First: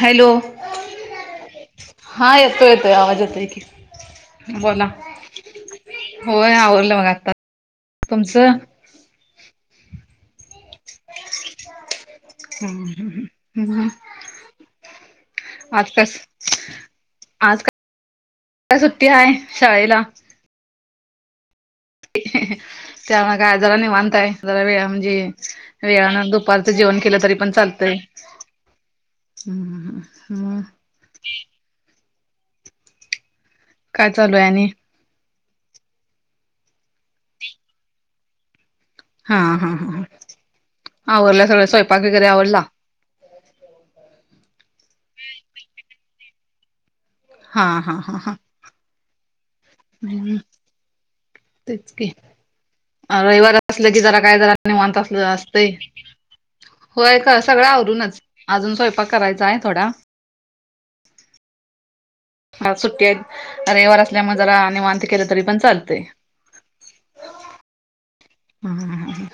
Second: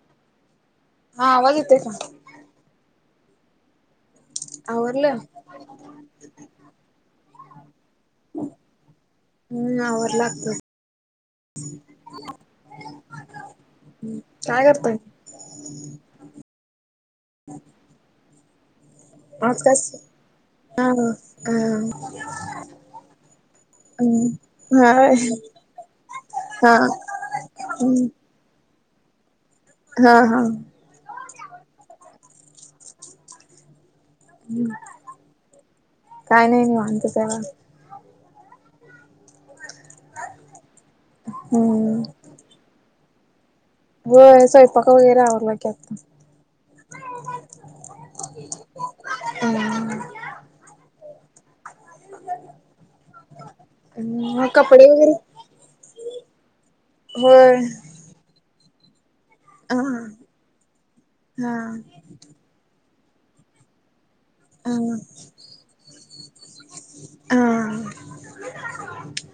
Hello. हा आवाज येतोय का? ताई आवाज येतोय की. बोला आवरलं? होय आवरलं मग आता तुमचं? हम्म आवरलं आत्ताच. हम्म हम्म हं हं. काय करताय? आत्ताच आज काय सुट्टी हाय आज काय शाळेला. स [unintelligible] त्यामुळं काय जरा निवांतय जरा वेळा म्हंजे वेळानं हा दुपारचं हा जेवण केलं तरी पण चालतंय. [inaudible] हम्म हा हा हम्म मग? काय चालू आहे आणि हम्म काय नाही निवांतचय मग. हां हां हां हां आवरलं सगळं हम्म स्वयंपाक वगैरे आवरला? होय स्वयंपाक वगैरे आवरला की आत्ता. हां हां हां हां. हम्म तेच की रविवार आ असलं की जरा काय मग जरा कपडे निवांत वगैरे असलं असत होय का सगळं आवरूनच. अजून स्वयंपाक करायचा आहे ह थोडा हा! सुट्टी आहेत रविवार असल्यामुळे जरा हा निवांत केलं तरी पण चालतंय. हा! हम्म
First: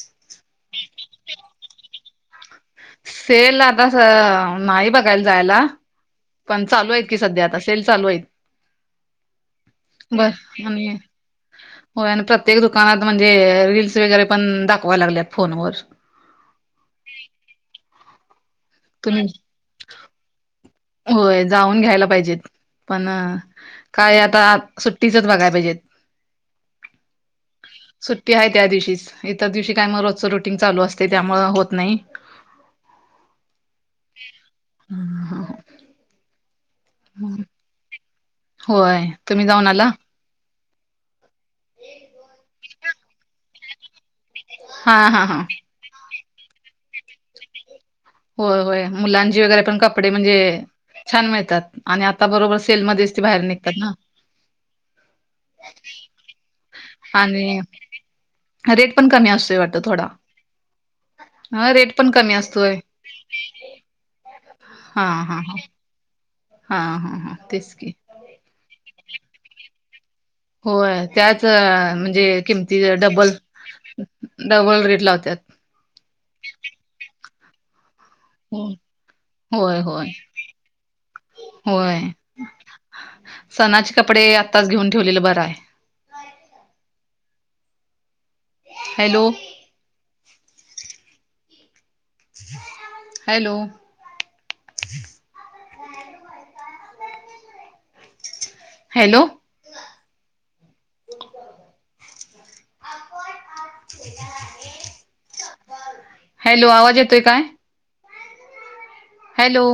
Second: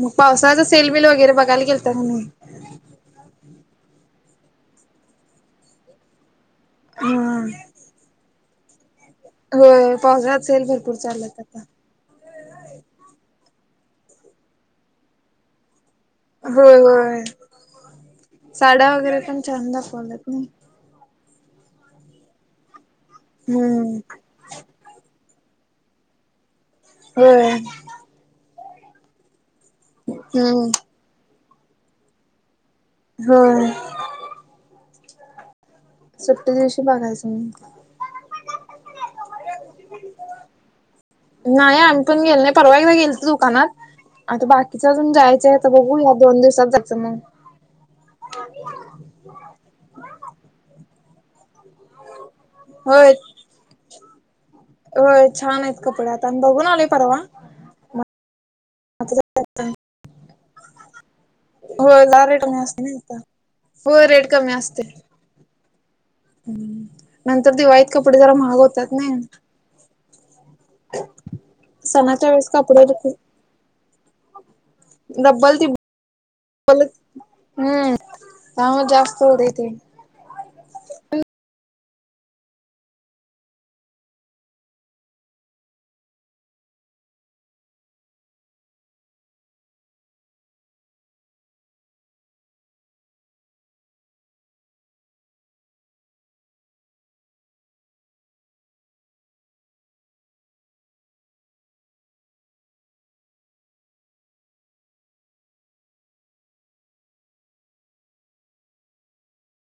मग पावसाचं सेलबिल वगैरे बघायला गेलता की नाही? सेल आता नाही बघायला जायला. पण चालू आहेत की हा सध्या आता सेल चालू आहेत. होय बर पावसाळ्यात सेल आणि भरपूर चालू आहेत आता. होय आणि प्रत्येक दुकानात म्हणजे रिल्स वगैरे पण दाखवाय लागलेत फोनवर. होय होय साड्या वगैरे तुम्ही पण छान दाखवलेत. होय जाऊन घ्यायला पाहिजेत पण हम्म काय आता सुट्टीच च बघाय पाहिजेत. होय! सुट्टी आहे त्या दिवशीच इतर दिवशी काय मग रोजच रुटीन हम्म चालू असतंय त्यामुळ होत नाही. होय! [unintelligible] सुट्टी दिवशी बघायचं मग. होय तुम्ही जाऊन आला? नाही आमी पण गेलो नाही परवा एकदा गेलतो दुकानात. आता बाकीचं हा अजून हा हा जायचंय तर बघू या दोन दिवसात जायचं मग. होय होय मुलांची वगैरे पण कपडे म्हणजे छान मिळतात. आणि आता बरोबर होय सेलमधेच ती बाहेर निघतात ना. होय छान आहेत कपडे आता आम्ही बघून आलोय! परवा. आणि रेट पण कमी असतोय वाटतं थोडा! ह रेट होय पण कमी असतोय रेट कमी असतोय. हा हा हा! हा हम्म, हा हा नंतर तेच दिवाळीत की कपडे जरा महाग होतात नाय? होय त्याच सणाच्या म्हणजे वेळेस किंमती कपडे डबल डबल रेट हम्म लावत्यात डबल टिबल हो त्यामुळे जास्त होतंय ते. होय होय होय सणाची कपडे आताच घेऊन ठेवलेलं बरं हाय. हॅलो! हॅलो! हॅलो! [inaudible] हॅलो आवाज येतोय काय? हॅलो!